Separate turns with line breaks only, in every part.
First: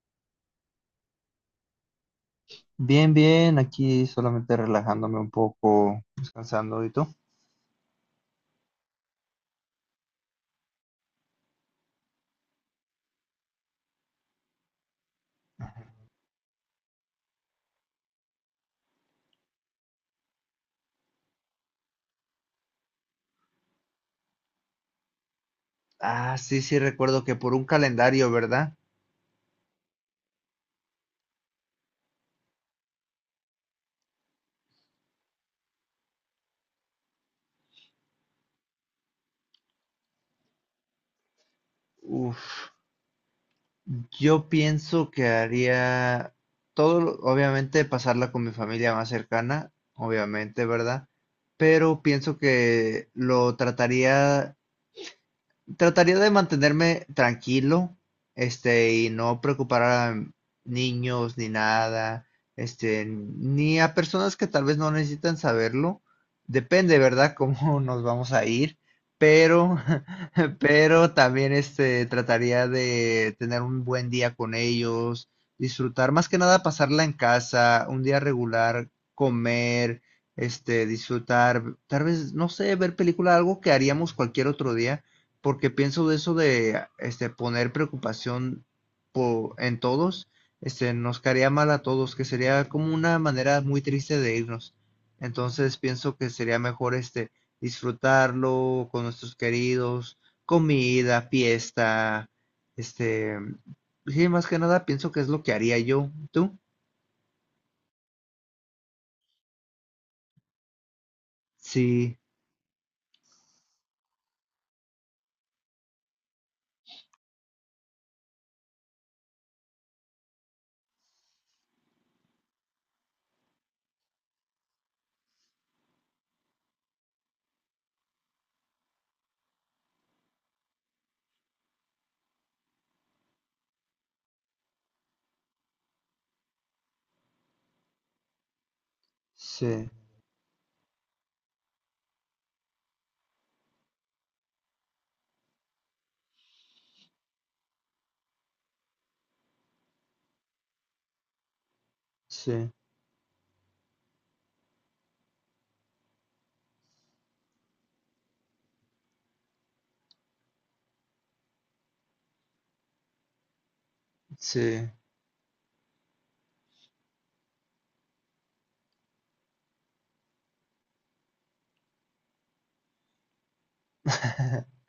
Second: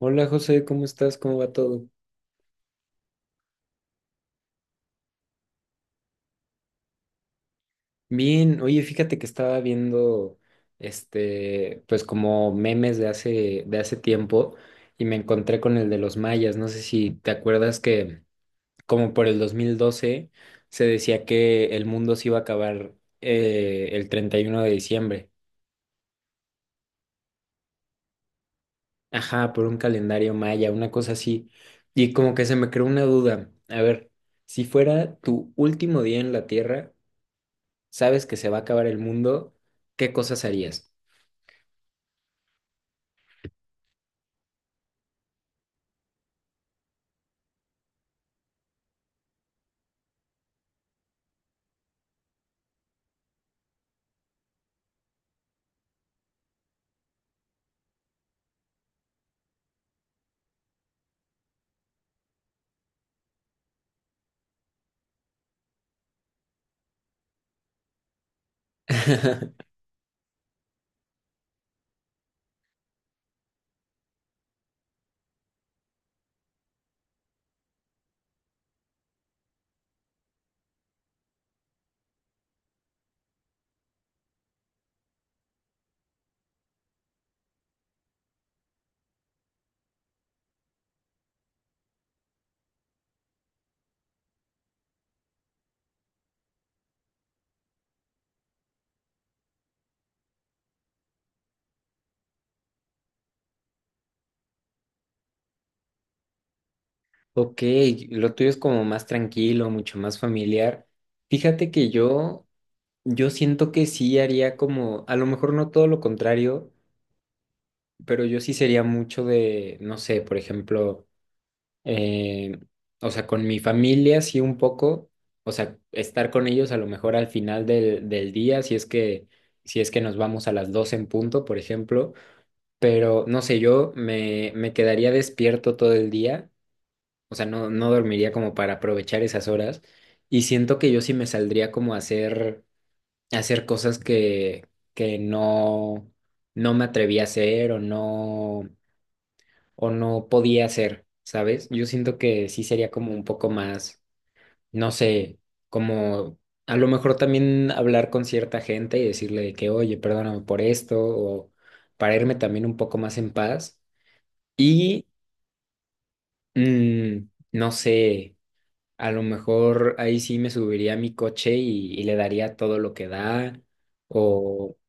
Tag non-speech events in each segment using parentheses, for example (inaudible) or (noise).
Hola José, ¿cómo estás? ¿Cómo va todo?
Bien, bien, aquí solamente relajándome un poco, descansando. ¿Y tú?
Bien, oye, fíjate que estaba viendo pues como memes de hace tiempo y me encontré con el de los mayas. No sé si te acuerdas que como por el 2012 se decía que el mundo se iba a acabar el 31 de diciembre.
Ah, sí, sí, recuerdo que por un calendario, ¿verdad?
Ajá, por un calendario maya, una cosa así. Y como que se me creó una duda. A ver, si fuera tu último día en la Tierra, sabes que se va a acabar el mundo, ¿qué cosas harías?
Uf, yo pienso que haría todo, obviamente pasarla con mi familia más cercana, obviamente, ¿verdad? Pero pienso que lo trataría Trataría de mantenerme tranquilo, y no preocupar a niños ni nada, ni a personas que tal vez no necesitan saberlo. Depende, ¿verdad?, cómo (laughs) nos vamos a ir,
(laughs)
pero, (laughs) pero también trataría de tener un buen día con ellos, disfrutar, más que nada pasarla en casa, un día regular, comer, disfrutar, tal vez, no sé, ver película, algo que haríamos cualquier otro día porque pienso de eso de poner preocupación en todos, nos caería mal a todos, que sería como una manera muy triste de irnos. Entonces pienso que sería mejor disfrutarlo con nuestros queridos, comida, fiesta, este, sí, más que nada pienso que es lo que haría yo. ¿Tú?
Ok, lo tuyo es como más tranquilo, mucho más familiar. Fíjate que
Sí,
yo, yo siento que sí haría como, a lo mejor no todo lo contrario, pero yo sí sería mucho de, no sé, por ejemplo, eh, o sea, con mi familia sí un poco, o sea, estar con ellos a lo mejor al final del día, si es que, si es que nos vamos a las 12 en punto, por ejemplo. Pero no sé, me quedaría despierto todo el día, o sea, no dormiría como para aprovechar esas horas
sí,
y siento que yo sí me saldría como a hacer cosas que no, no me atreví a hacer o no podía hacer, ¿sabes? Yo siento que sí
sí,
sería como un poco más, no sé, como a lo mejor también hablar con cierta gente y decirle de que, oye, perdóname por esto o para irme también un poco más en paz.
sí,
Y mm, no sé, a lo mejor ahí sí me subiría a mi coche y le daría todo lo que da, o,
(laughs)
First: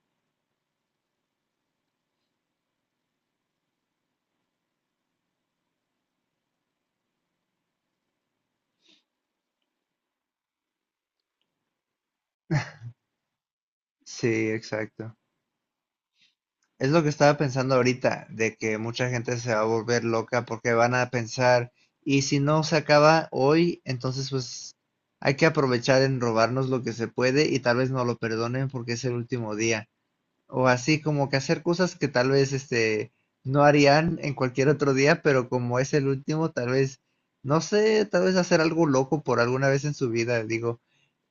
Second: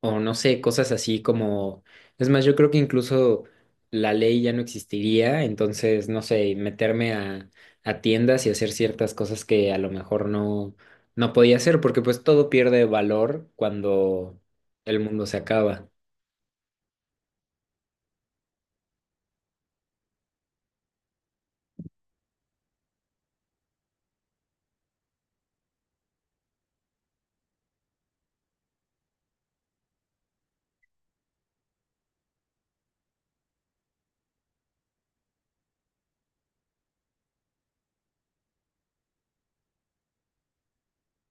o no sé, cosas así como, es más, yo creo que incluso la ley ya no existiría, entonces, no sé, meterme a tiendas y hacer ciertas cosas que a lo mejor no, no podía hacer, porque pues todo pierde valor cuando
sí,
el
exacto.
mundo se acaba.
Es lo que estaba pensando ahorita, de que mucha gente se va a volver loca porque van a pensar, y si no se acaba hoy, entonces pues hay que aprovechar en robarnos lo que se puede y tal vez no lo perdonen porque es el último día. O así como que hacer cosas que tal vez no harían en cualquier otro día, pero como es el último, tal vez, no sé, tal vez hacer algo loco por alguna vez en su vida, digo,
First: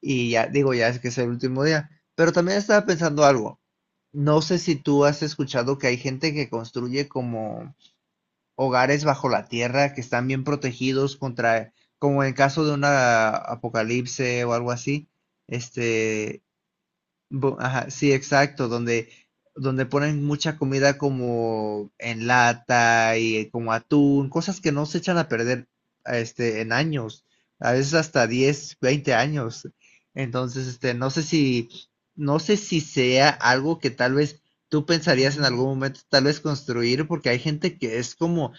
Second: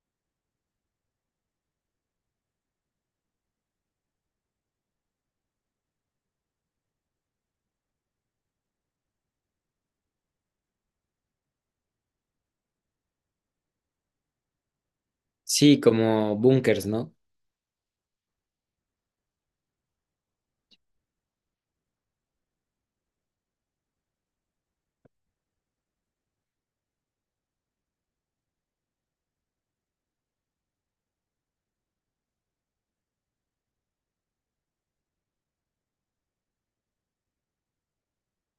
y ya, digo, ya es que es el último día. Pero también estaba pensando algo. No sé si tú has escuchado que hay gente que construye como hogares bajo la tierra que están bien protegidos contra, como en caso de una apocalipse o algo así,
Sí, como
este,
bunkers, ¿no?
Ajá, sí, exacto, donde, donde ponen mucha comida como en lata y como atún, cosas que no se echan a perder en años, a veces hasta 10-20 años. Entonces, no sé si, no sé si sea algo que tal vez tú pensarías en algún momento tal vez construir, porque hay gente que es como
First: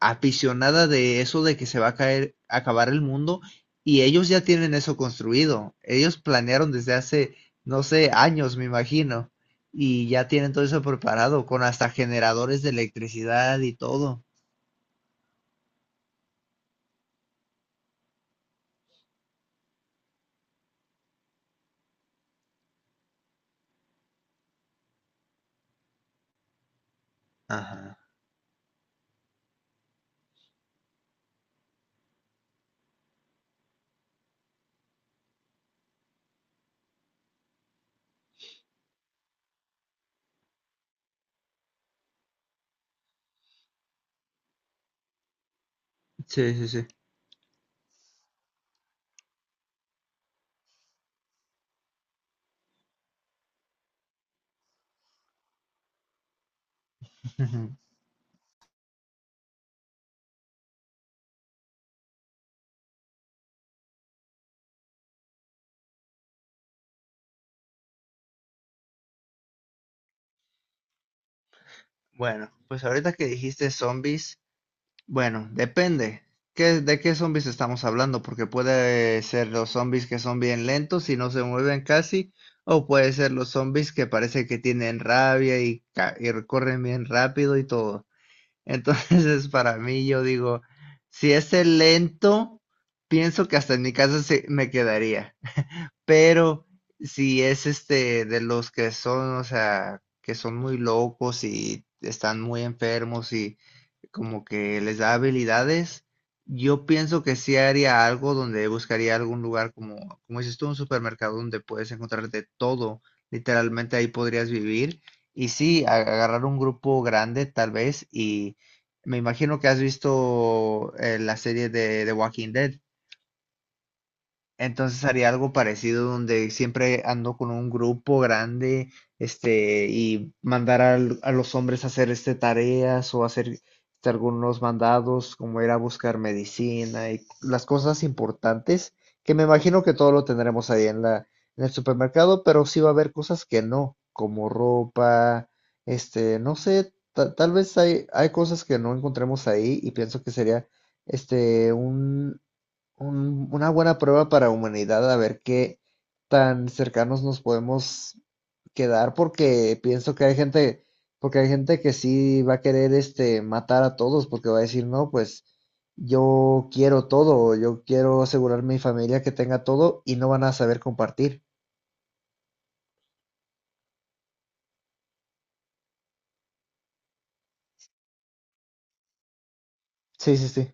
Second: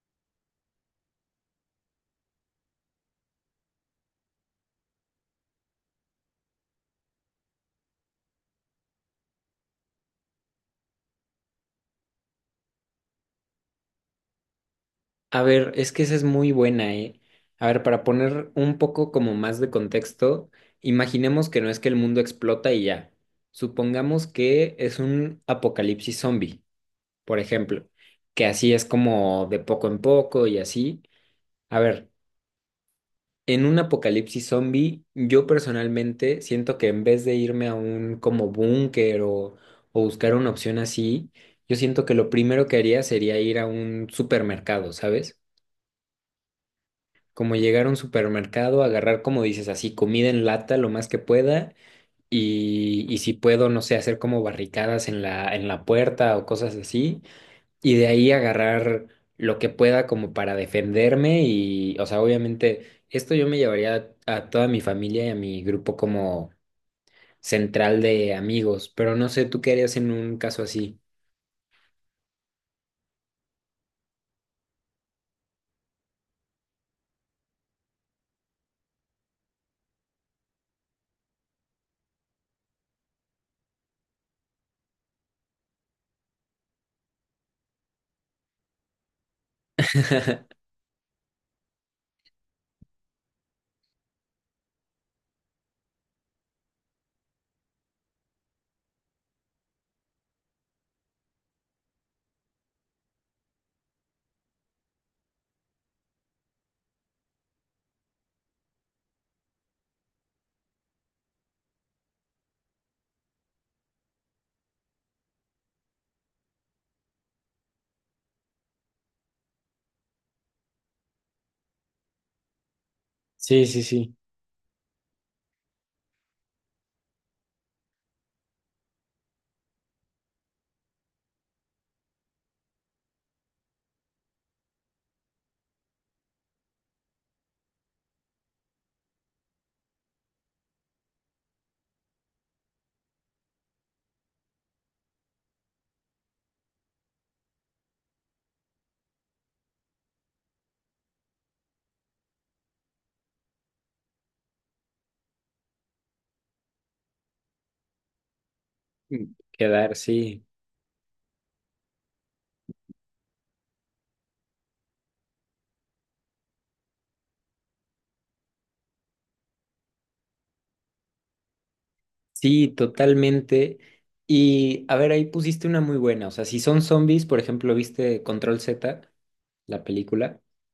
aficionada de eso de que se va a caer, acabar el mundo, y ellos ya tienen eso construido. Ellos planearon desde hace no sé, años, me imagino. Y ya tienen todo eso preparado, con hasta generadores de electricidad y todo.
A ver, es que esa es muy buena, ¿eh? A ver, para poner un poco como más de contexto, imaginemos que no es que el mundo explota y ya. Supongamos que es un apocalipsis zombie, por ejemplo,
Ajá.
que así es como de poco en poco y así. A ver, en un apocalipsis zombie, yo personalmente siento que en vez de irme a un como búnker o buscar una opción así, yo siento que lo primero que haría sería ir a un supermercado, ¿sabes?
Sí, sí, sí.
Como llegar a un supermercado, agarrar, como dices, así comida en lata lo más que pueda y si puedo, no sé, hacer como barricadas en la puerta o cosas así
Ujú.
y de ahí agarrar lo que pueda como para defenderme y, o sea, obviamente esto yo me llevaría a toda mi familia y a mi grupo como central de amigos, pero no sé, ¿tú qué harías en un caso así?
Bueno, pues ahorita que dijiste zombies, bueno, depende. ¿Qué, de qué zombies estamos hablando? Porque puede ser los zombies que son bien lentos y no se mueven casi, o puede ser los zombies que parece que tienen rabia y y corren bien rápido y todo. Entonces, (laughs) para mí, yo digo, si es el lento, pienso que hasta en mi casa me quedaría pero si es este de los que son, o sea, que son muy locos y están muy enfermos y como que les da habilidades, yo pienso que sí haría algo donde buscaría algún lugar como, como dices tú, un supermercado donde puedes encontrar de todo, literalmente ahí podrías vivir y sí, agarrar un grupo grande tal vez y me imagino que has visto la serie de The Walking Dead.
Sí, sí, sí.
Entonces haría algo parecido donde siempre ando con un grupo grande, y mandar a los hombres a hacer tareas o hacer algunos mandados, como ir a buscar medicina y las cosas importantes, que me imagino que todo lo tendremos ahí en la, en el supermercado, pero sí va a haber cosas que no, como ropa, no sé, tal vez hay, hay cosas que no encontremos ahí y pienso que sería, un una buena prueba para humanidad, a ver qué tan cercanos nos podemos quedar,
Mm,
porque
quedar,
pienso que hay
sí.
gente, porque hay gente que sí va a querer matar a todos, porque va a decir, no, pues yo quiero todo, yo quiero asegurar mi familia que tenga todo y no van a saber compartir.
Sí, totalmente. Y a ver, ahí pusiste una muy buena. O sea, si son zombies, por ejemplo, ¿viste Control Z, la
Sí,
película?
sí, sí.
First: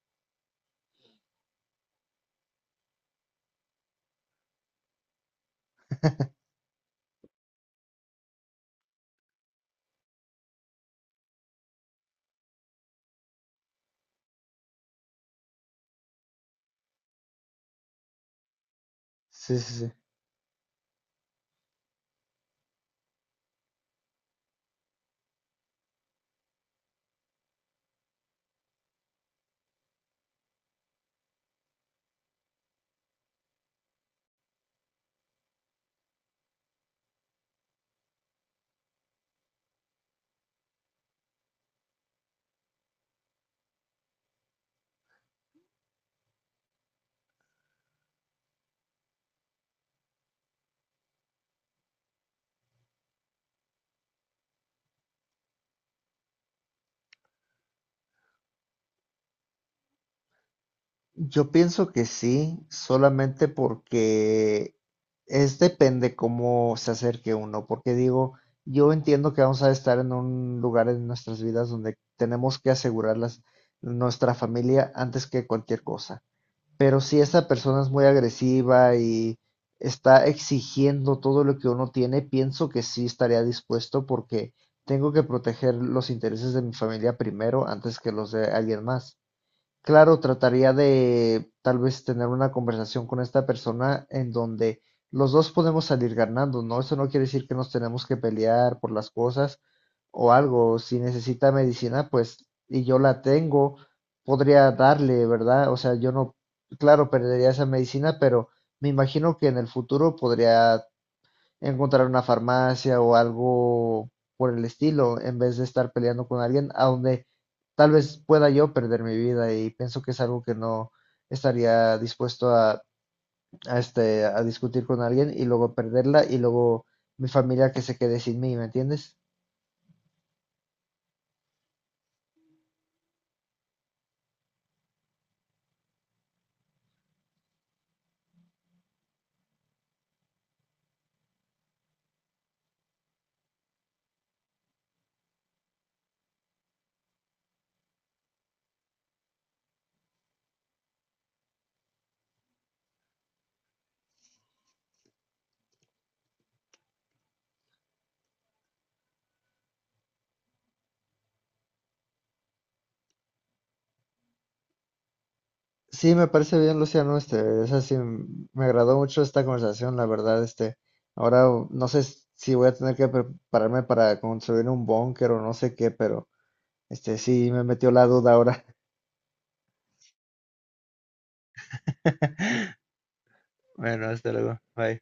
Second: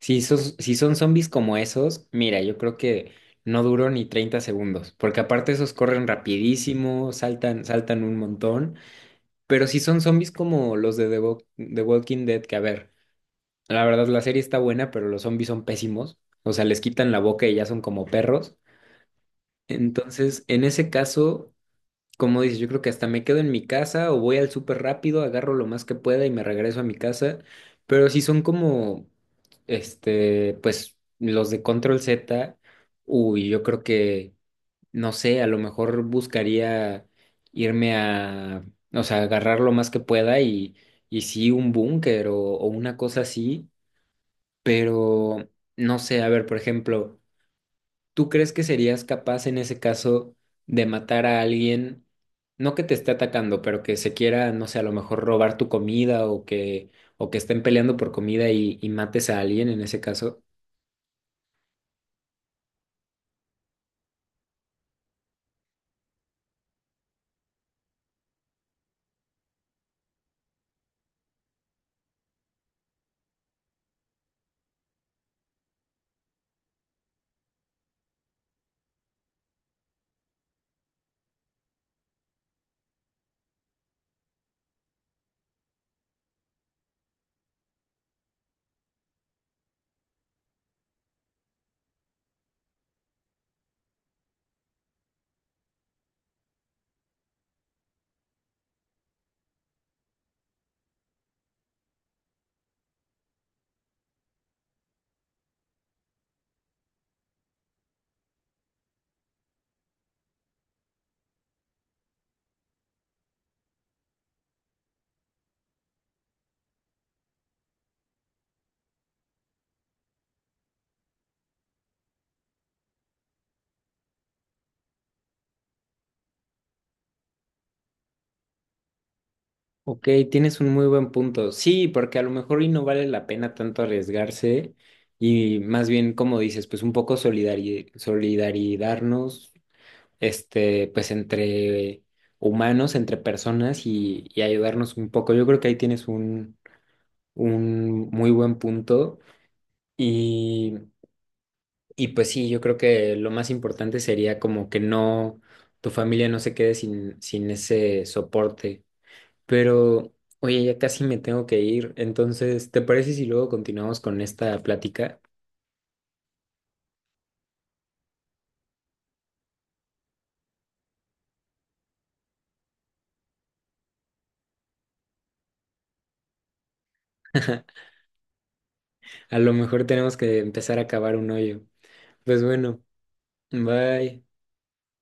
Si son, si son zombies como esos, mira, yo creo que no duró ni 30 segundos, porque aparte esos corren rapidísimo, saltan, saltan un montón. Pero si son zombies como los de The Walking Dead, que a ver, la verdad la serie está buena, pero los zombies son pésimos. O sea, les quitan la boca y ya son como perros.
Sí, sí, sí.
Entonces, en ese caso... Como dices, yo creo que hasta me quedo en mi casa o voy al súper rápido, agarro lo más que pueda y me regreso a mi casa. Pero si son como, este, pues los de Control Z, uy, yo creo que, no sé, a lo mejor buscaría irme a, o sea, agarrar lo más que pueda y sí, un búnker o una cosa así. Pero, no sé, a ver, por ejemplo. ¿Tú crees que serías capaz en ese caso de matar a alguien, no que te esté atacando, pero que se quiera, no sé, a lo mejor robar tu comida o que estén peleando por comida y mates a alguien en ese caso?
Yo pienso que sí, solamente porque es depende cómo se acerque uno, porque digo, yo entiendo que vamos a estar en un lugar en nuestras vidas donde tenemos que asegurar nuestra familia antes que cualquier cosa. Pero si esa persona es muy agresiva y está exigiendo todo lo que uno tiene, pienso que sí estaría dispuesto porque tengo que proteger los intereses de mi familia primero antes que los de alguien más. Claro, trataría de tal vez tener una conversación con esta persona en donde los dos podemos salir ganando, ¿no? Eso no quiere decir que nos tenemos que pelear por las cosas o algo. Si necesita medicina, pues, y yo la tengo, podría darle, ¿verdad? O sea, yo no, claro, perdería esa medicina, pero me imagino que en el futuro podría encontrar una farmacia o algo por el estilo, en vez de estar peleando con alguien a donde tal vez pueda yo perder mi vida y pienso que es algo que no estaría dispuesto a discutir con alguien y luego perderla y luego mi familia que se quede sin mí, ¿me entiendes?
Ok, tienes un muy buen punto. Sí, porque a lo mejor y no vale la pena tanto arriesgarse y más bien, como dices, pues un poco solidarizarnos, este, pues entre humanos, entre personas y ayudarnos un poco. Yo creo que ahí tienes un muy buen punto. Y, y pues sí, yo creo que lo más importante sería como que no, tu familia no se quede sin ese soporte. Pero, oye, ya casi me tengo que ir. Entonces, ¿te parece si luego continuamos con esta plática?
Sí, me parece bien, Luciano, es así, me agradó mucho esta conversación, la verdad, ahora no sé si voy a tener que prepararme para construir un búnker o no sé qué, pero este sí me
(laughs)
metió la duda ahora.
A lo mejor tenemos que empezar a cavar un hoyo. Pues bueno,
Bueno,
bye.
hasta luego. Bye.